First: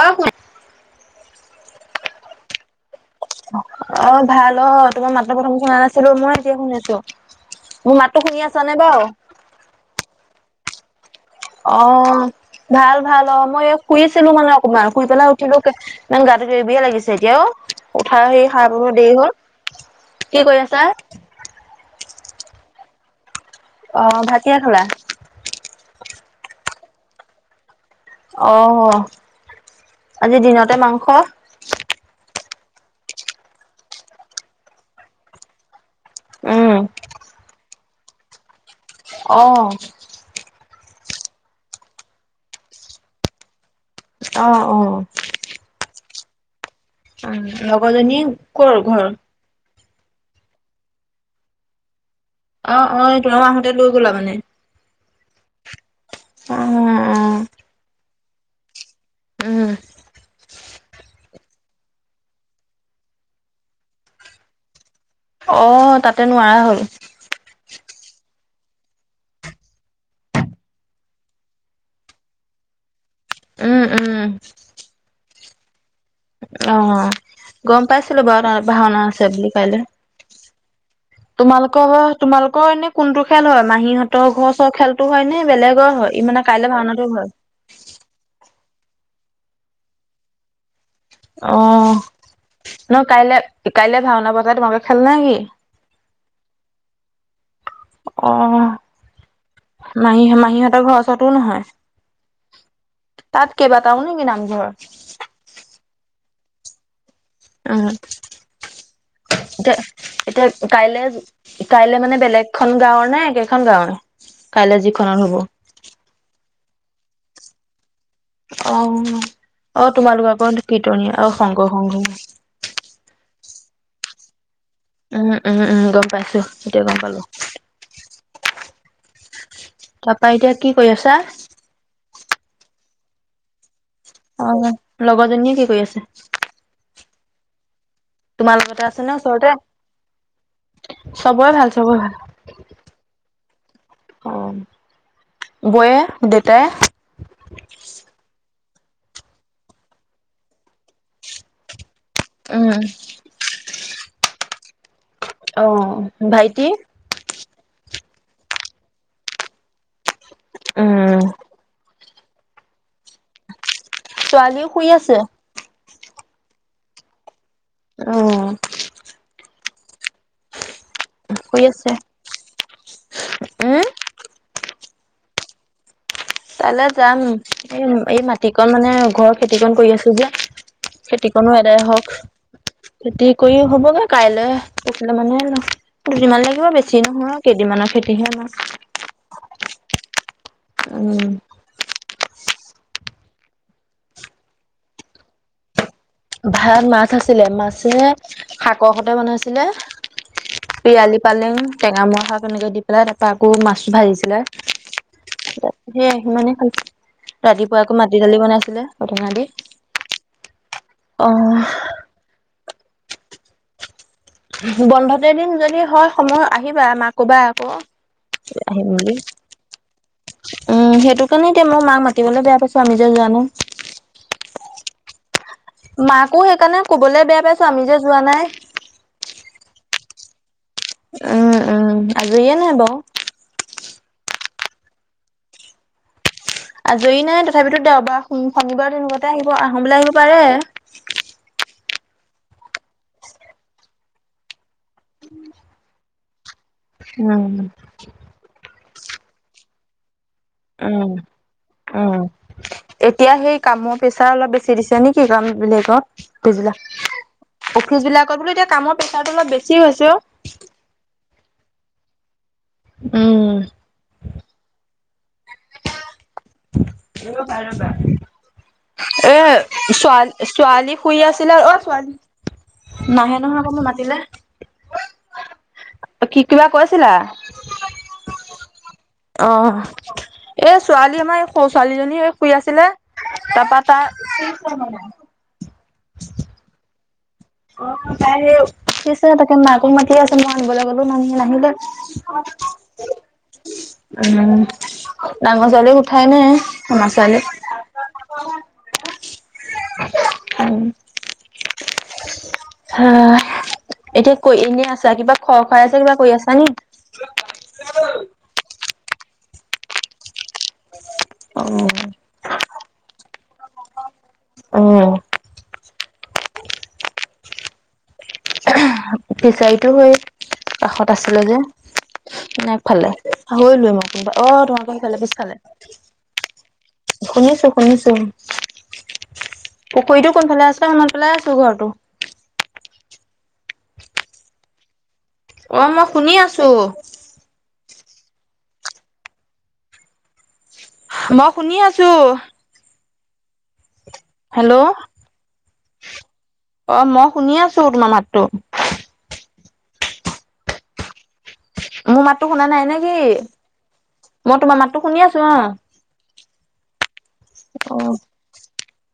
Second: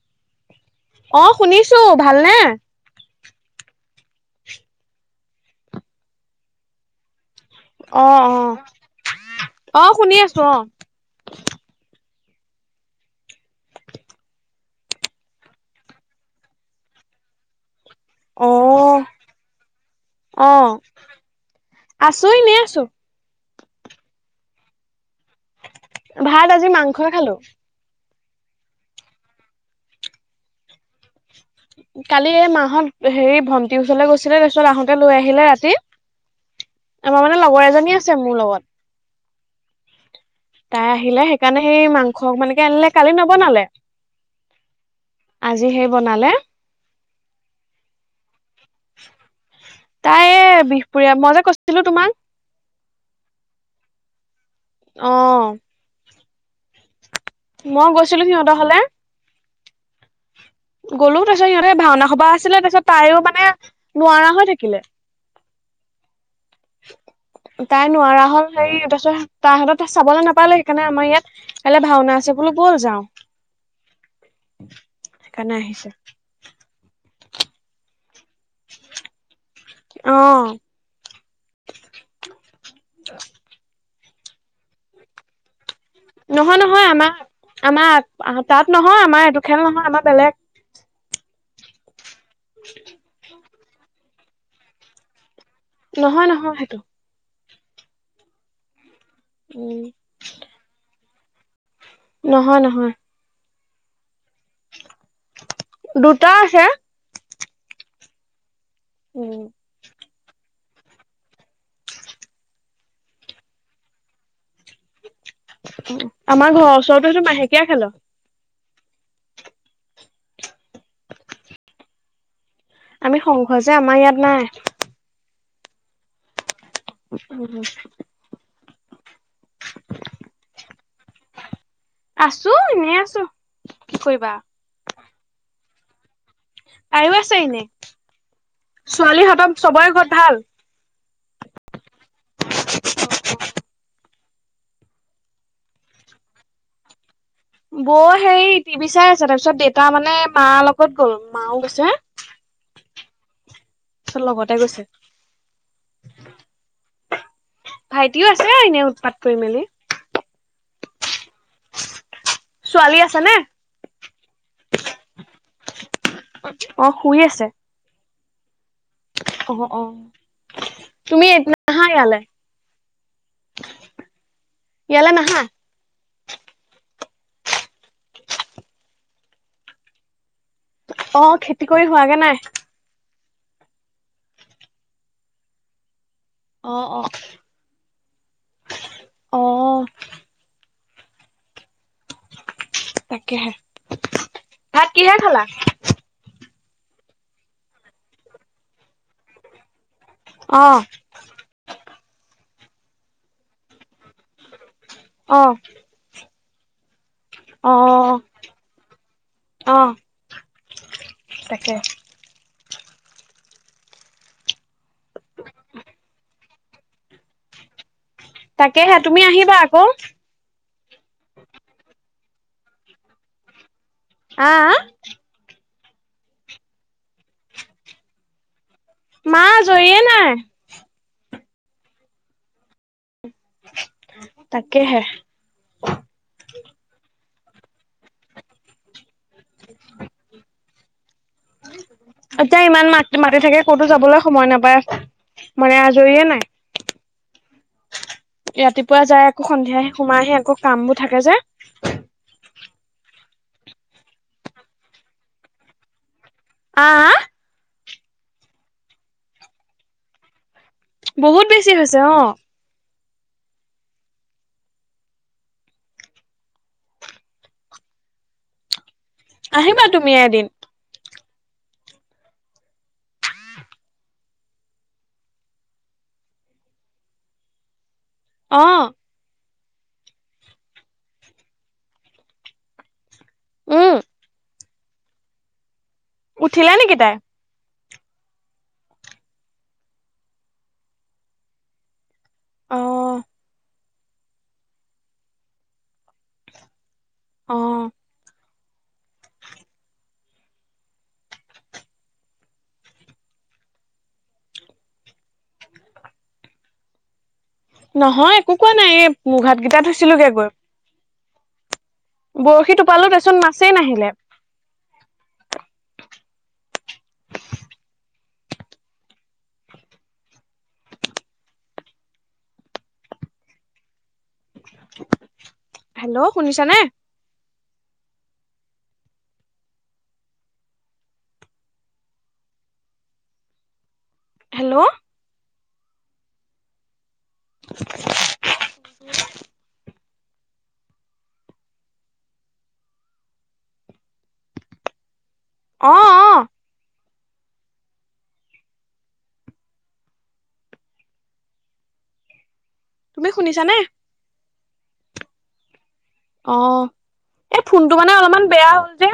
অ শুনা অ শুনিছো ভালনে? অ ভাল অ তোমাৰ মাত্ৰ প্ৰথম শুনা নাছিলো মই এতিয়া শুনি আছো মোৰ অ মাতটো অ অ শুনি আছো অ অ ভাল ভাল অ মই এই শুই আছিলো মানে অকমান শুই পেলাই উঠিলো ইমান গাটো কিবা কিবি লাগিছে এতিয়াও উঠাৰ সেই অ অ হাৰ পাব দেৰি হ'ল কি অ কৰি আছা আছো এনেই আছো অ ভাত কিহে খালা ভাত আজি মাংসই খালো অ আজি দিনতে মাংস কালি এই মাহত হেৰি ভণ্টিৰ ওচৰলৈ গৈছিলে তাৰপিছত আহোতে লৈ আহিলে ৰাতি উম আমাৰ মানে লগৰ এজনী আছে মোৰ লগত অ তাই আহিলে সেইকাৰণে সেই মাংস অকমানকে আনিলে কালি নবনালে অ অ আজি সেই বনালে আহ লগৰজনী কৰ ঘৰ তাই বিহপুৰীয়া, মই যে কৈছিলো তোমাক অ অ তেওঁ আহোতে লৈ গ'লা মানে অ অ অ মই গৈছিলো সিহঁতৰ ঘলে উম গ'লো তাৰপিছত সিহঁতে ভাওনা সভা আছিলে তাৰপিছত তায়ো মানে নোৱাৰা হৈ থাকিলে অ তাতে নোৱাৰা হ'ল তাই নোৱাৰা হল হেৰি তাৰপিছত তাহত চাবলে নাপালেই সেইকাৰণে আমাৰ ইয়াত কাইলে ভাওনা আছে বোলো বল যাওঁ উম উম সেইকাণে আহিছে অ গম পাইছিলো বাওঁ ভাওনা আছে বুলি কাইলে অ তোমালোকৰ তোমালোকৰ এনে কোনটো খেল হয় মাহীত ত ঘৰ ওচৰৰ খেলতো হয় নে বেলেগ নহয় নহয় আমাৰ আমাৰ তাত নহয় আমাৰ এইটো খেল নহয় আমাৰ বেলেগ। অ নহয় কাইলে কাইলে ভাওনা পতা তোমালোকে খেল নে কি? নহয় নহয় সেইটো। অ। উম। মাহী মাহীহঁতৰ ঘৰৰ ওচৰতো নহয়? নহয় নহয়। তাত কেইবাটাও নেকি নামঘৰ? দুটা আছে। উম উম এতিয়া এতিয়া কাইলে কাইলে মানে বেলেগখন গাঁৱৰ নে একেখন গাঁৱৰে? কাইলে যিখনত হ'ব। আমাৰ ঘৰৰ ওচৰতো সেইটো মাহেকীয়া খেলৰ। অ অ তোমালোক আক কীৰ্তনীয়া অ সংকৰ সংঘ। আমি সংঘ যে আমাৰ ইয়াত নাই। ওহ ওহু ওহু গম পাইছো। এতিয়া গম পালো উম হ [inaudible] তাৰপা এতিয়া কি কৰি আছা? আছো এনেই আছো। কৰিবা অ লগৰজনীয়ে কি কৰি আছে? তাইয়ো আছে এনেই, তোমাৰ লগতে আছে নে ওচৰতে ছোৱালীহতৰ চবৰে ঘৰত ভাল? চবৰে ভাল চবৰে ভাল। অ বৌয়ে দেউতাই? বৌ হেৰি টিভি চাই আছে, তাৰপিছত দেউতা মানে মাৰ লগত গ'ল মাও গৈছে। উম তাৰপিছত লগতে গৈছে উম্ [inaudible] অ ভাইটি? ভাইটিও আছে এনেই উৎপাত কৰি মেলি? উম। ছোৱালী আছে নে? ছোৱালীও শুই আছে। অ শুই আছে? অঁ। অ অ। তুমি এদিন শুই নাহা আছে ইয়ালে? উম ইয়ালে নাহা? তালে যাম এই এই মাটিকণ মানে ঘৰৰ খেতি কন কৰি আছো যে। অ খেতিকনো খেতি এদায় কৰি হওক। হোৱাগে নাই খেতি কৰি হ'বগে কাইলে পখিলে মানে, দুদিমান লাগিব অ বেছি অ নহয়। কেইদিনমানৰ খেতিহে আমাৰ। অ উম। তাকেহে ভাত কিহে খালা? ভাত মাছ আছিলে, মাছে শাকৰ সতে বনাইছিলে, অ পিয়ালি পালেং টেঙামৰ শাক এনেকে দি পেলাই তাৰপৰা আকৌ মাছটো ভাজিছিলে। অ সেয়াই সিমানে খাইছো, অ ৰাতিপুৱা আকৌ মাটি দালি বনাইছিলে ঔটেঙা দি। অ অঁহ। তাকে বন্ধ কেইদিন যদি হয় সময় আহিবা মাক কবা আক আহিম তাকেহে বুলি। তুমি আহিবা আকৌ। অঁ সেইটো কাৰণে এতিয়া মই মাক মাতিবলে বেয়া পাইছো আমি যে যোৱা নাই। আ আ মাকো সেইকাৰণে ক'বলৈ বেয়া পাইছো আমি যে যোৱা নাই মা আজয়িয়ে নাই উম উম আজৰিয়ে নাই বাৱ তাকেহে আজৰি নাই তথাপিতো দেওবাৰ শনিবাৰ তেনেকুৱাতে আহিব আহো বুলিলে আহিব পাৰে এতিয়া ইমান মা মাতি থাকে ক'তো যাবলৈ সময় নাপায় মানে আজৰিয়ে নাই উম ৰাতিপুৱা যাই আকৌ সন্ধিয়াহে সোমাই হে আক উম উম এতিয়া সেই কামৰ প্ৰেচাৰ অলপ বেছি দিছে নেকি কাম বিলগত অফিচবেলা আহ অফিচ বিলাকত বোলো এতিয়া কামৰ প্ৰেচাৰটো অলপ বেছি হৈছে অ বহুত বেছি হৈছে অহ উম ৰবা ৰবা আহিবা এ তুমি এদিন ছোৱালী ছোৱালী শুই আছিলে অ ছোৱালী নাহে নহয় মই ক মাতিলে কি কিবা কৈছিলা অহ অহ এ ছোৱালী আমাৰ সৰু ছোৱালীজনী শুই আছিলে তাপা উম তাই উঠিলে নেকি তাই অ তাই সেই উঠিছে তাকে মাকক মাতিয়ে আছে মই আনিবলৈ গ'লো না নাহিলে অ উম ডাঙৰ ছোৱালী উঠাই নাই ডাঙৰ ছোৱালী অ [unintelligible] উম হা এতিয়া কয়ি এনে আছা কিবা খো খোৱাই আছা কিবা কয়ি আছা নি নহয় একো কোৱা নাই এই মুখ- হাতকেইটা ধুইছিলো গে গৈ অ বৰশী টোপালো গেচোন মাছেই নাহিলে অ আ'হ ফিচাৰিতো সেই কাষত আছিলে যে না আগফালে পাহৰিলোৱে মই কিবা অ তোমালোকৰ সেইফালে পিছফালে হেল্ল' শুনিছানে শুনিছো শুনিছো পুখুৰীটো কোনফালে আছে মনত পেলাই আছো ঘৰটো হেল্ল অ মই শুনি আছো মই শুনি আছো হেল্ল অ অ অ মই শুনি আছো তোমাৰ মাততো মোৰ মাততো শুনা নাই নে কি? তুমি শুনিছা নে মই তোমাৰ মাততো শুনি আছো অ অ এই ফোনটো মানে অ', অলপমান বেয়া হৈছে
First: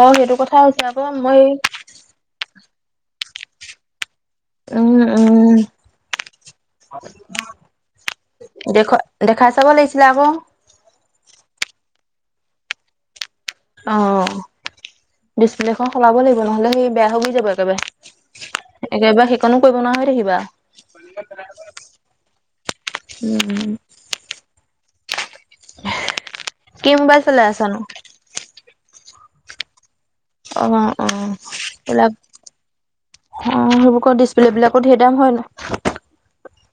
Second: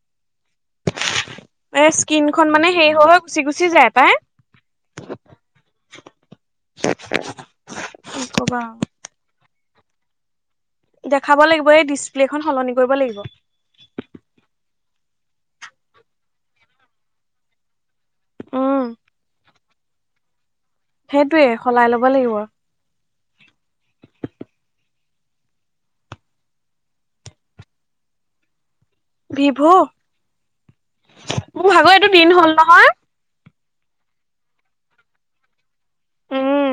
অ সেইটো কথা হৈছে আক মই এই এ স্কিনখন মানে হেৰি হৈ হৈ গুচি গুচি যায় পাই উম উম কি কবা আৰু। দেখ- দেখাই চাব লাগিছিলে আক দেখাব লাগিব এই ডিচপ্লেখন সলনি কৰিব লাগিব। অঁ ডিচপ্লেখন সলাব লাগিব নহলে সি বেয়া হ গৈ যাব একেবাৰে। উম একেবাৰে সেইকনো কৰিব নোৱাৰ হৈ থাকিবা। সেইটোৱে সলাই ল'ব লাগিব। উম উম কি মোবাইল চলাই আছানো? ভিভু অ', অ', মোৰ ভাগৰ এইটো দিন হ'ল নহয়। অঁ, সেইবোৰ ক ডিচপ্লে বিলাকো ধেৰ দাম হয় নাই উম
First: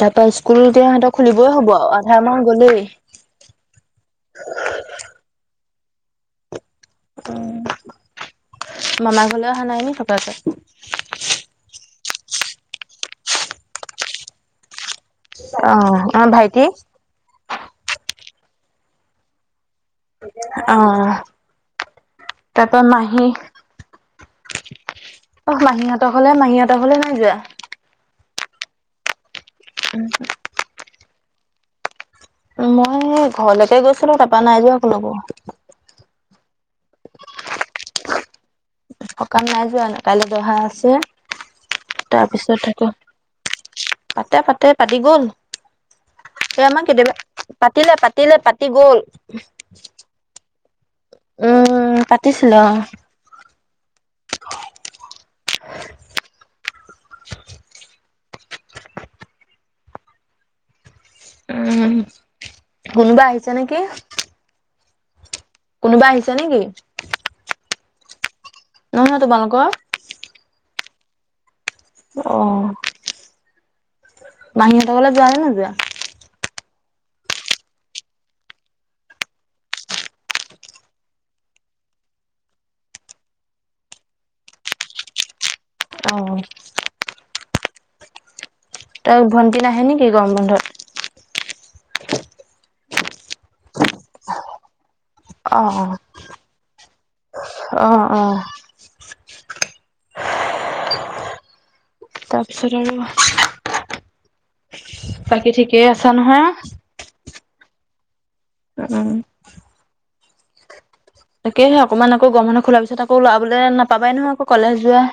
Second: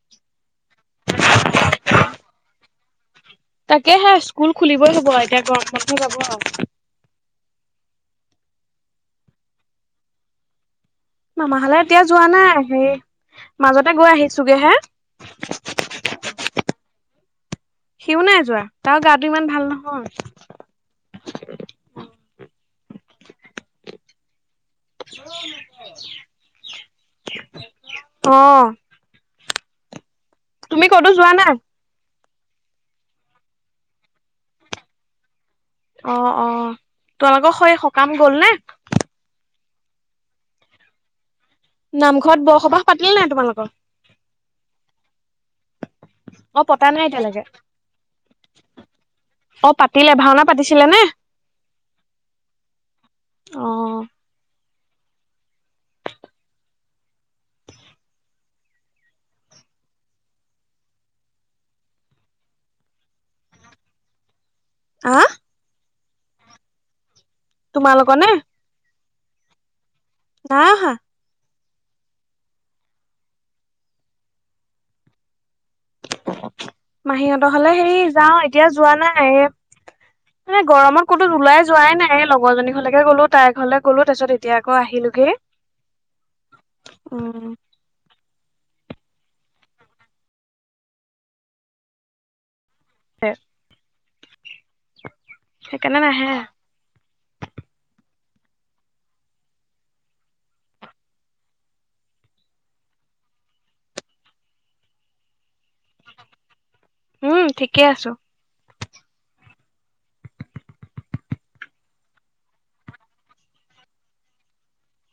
তাপা স্কুল এতিয়া সিহঁত খুলিবই হ'ব আও আধা মাহ গলেই। তাকে হে স্কুল খুলিবই হ'ব এতিয়া ঘৰখনহে পাব আও, অ মামা ঘৰলৈ অহা নাই নি থকা কে? মামাঘলে এতিয়া যোৱা নাই সেই মাজতে গৈ আহিছোগে হে। অঁ আমা ভাইটি, সিও নাই যোৱা তাৰ গাটো ইমান ভাল নহয়। অঁ তাপা মাহী অহ মাহীহঁতক ঘলে মাহীহঁত ঘলে নাই যোৱা? অ [unintelligible] তুমি ক'তো যোৱা নাই? মই ঘৰলেকে গৈছিলো তাপা নাই যোৱা কলৈকো। অ অ তোমালোকৰ হৈ সকাম গ'ল নে? সকাম নাই যোৱানো কাইলৈ দহা আছে। নামঘৰত তাৰপিছত আকৌ বৰসবাহ পাতিলে নাই তোমালোকৰ? পাতে পাতে পাতি গ'ল। সেয়া অ' আমাৰ পতা নাই এতিয়ালৈকে কেতিয়াবা পাতিলে, পাতিলে পাতি গ'ল। অ' পাতিলে ভাওনা পাতিছিলে নে? উম পাতিছিলে অ। অ' উম কোনোবা আহিছে নেকি আ কোনোবা আহিছে নেকি? তোমালোকৰ নে? নহয় তোমালোকৰ না অহা অ মাহীহঁতৰ ঘৰলে যোৱা নে নোযোৱা? মাহীহঁতৰ ঘৰলে হেৰি যাওঁ এতিয়া যোৱা নাই এ [unintelligible] মানে গৰমত ক'তো ওলাই যোৱাই নাই এ লগৰজনী ঘৰলৈকে গ'লো তাইৰ ঘৰলে গ'লো তাৰপিছত এতিয়া আকৌ আহিলোগে। অ অ তই ভণ্টি নাহে নেকি গৰম বন্ধত ছে অ সেইকাণে নাহে। অ অ তাৰপিছত আৰু বাকি ঠিকেই আছা নহয়? উম ঠিকে আছোঁ। উম তাকেহে, অকণমান আকৌ গৰম বন্ধ খোলাৰ পিছত আকৌ ল'ৰাই বোলে নাপাবাই নহয় আকৌ কলেজ যোৱা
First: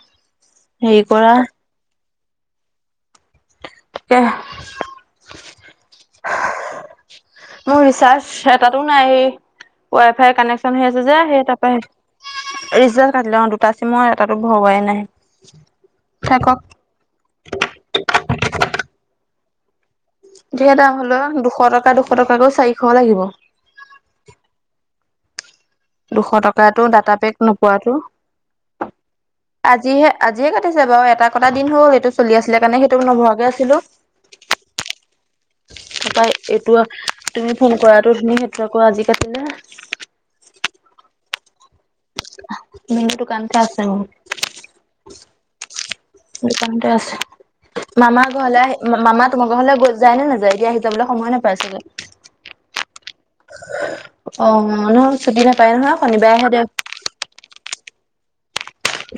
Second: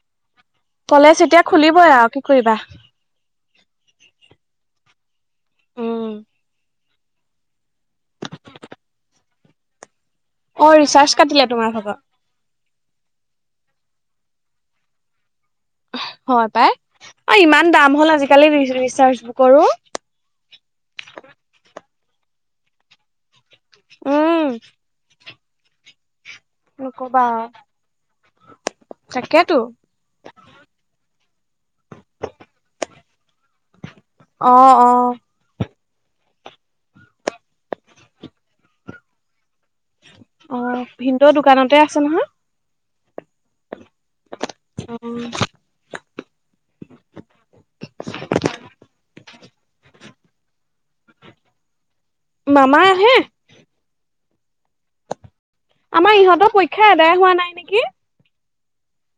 হেৰি কলেজ কৰা এতিয়া খুলিবই আৰু কি কৰিবা। তাকে উম মোৰ ৰিচাৰ্জ এটাতো নাই, ৱাই ফাই অ কানেকচন হৈ আছে ৰিচাৰ্জ যে কাটিলে সেই তাৰ তোমাৰ পৰা ভাগৰ ৰিচাৰ্ছ কাটিলে অ দুটা চিমৰ এটাতো ভৰোৱাই নাই। হয় থাকক পাই, অ ইমান দাম হ'ল আজিকালি ৰিচাৰ্ছ বুকৰো। ধেৰ দাম হল ও, দুশ টকা, দুশ টকা কৈ চাৰিশ লাগিব। উম দুশ টকাটো ডাটা নকবা পেক আৰু। নোপোৱাটো, তাকেতো আজিহে আজিয়ে কাটিছে বাৰু এটা কটা দিন হ'ল, সেইটো চলি আছিলে কাৰণে সেইটো নভোৱাকে আছিলো। অ অ তাপাই এইটো তুমি ফোন কৰাটো তুমি সেইটো আকৌ আজি কাটিলে। অ, ভিনদেউ দোকানতে আছে? নহয় উম, দোকানতে আছে অ। দোকানতে আছে। মামা ঘৰলৈ আহিলে, মামা তোমালোকৰ ঘৰলৈ যায় নে নাযায়? এতিয়া আহি যাবলৈ সময় নাপাই চাগে? মামাই আহে। অহ চুটি নাপাই নহয়? আমাৰ শনিবাৰে আহে ইহঁতৰ দেও পৰীক্ষা আদায় হোৱা নাই নেকি?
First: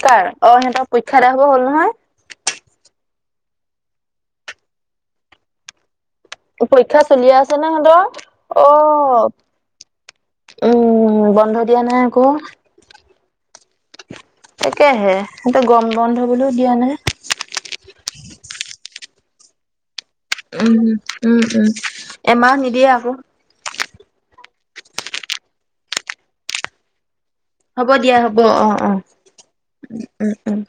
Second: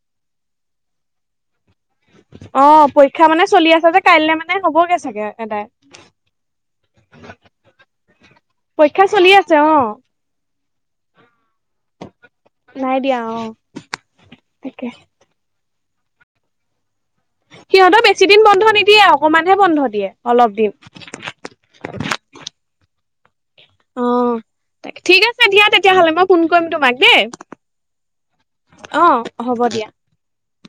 কাৰ? অ সিহঁতৰ? পৰীক্ষা আদাই হব হ'ল নহয় অ পৰীক্ষা মানে চলি আছে যে, কাইলৈ মানে হবগে চাগে এদাই পৰীক্ষা চলি আছে নে সিহঁতৰ? অ পৰীক্ষা চলি আছে অ উম, বন্ধ দিয়া নাই আক। নাই দিয়া অ তাকে তাকেহে, সিহঁতৰ গৰম বন্ধ হ'বলৈও দিয়া নাই। সিহঁতৰ বেছি দিন বন্ধ নিদিয়ে, অকমানহে বন্ধ দিয়ে। অলপ দিন উম উম উম উম, এমাহ নিদিয়ে আকৌ অ, তাক ঠিক আছে দিয়া তেতিয়াহলে মই ফোন কৰিম তোমাক দেই? হ'ব দিয়া হ'ব অ অ হ'ব দিয়া উ উম উম।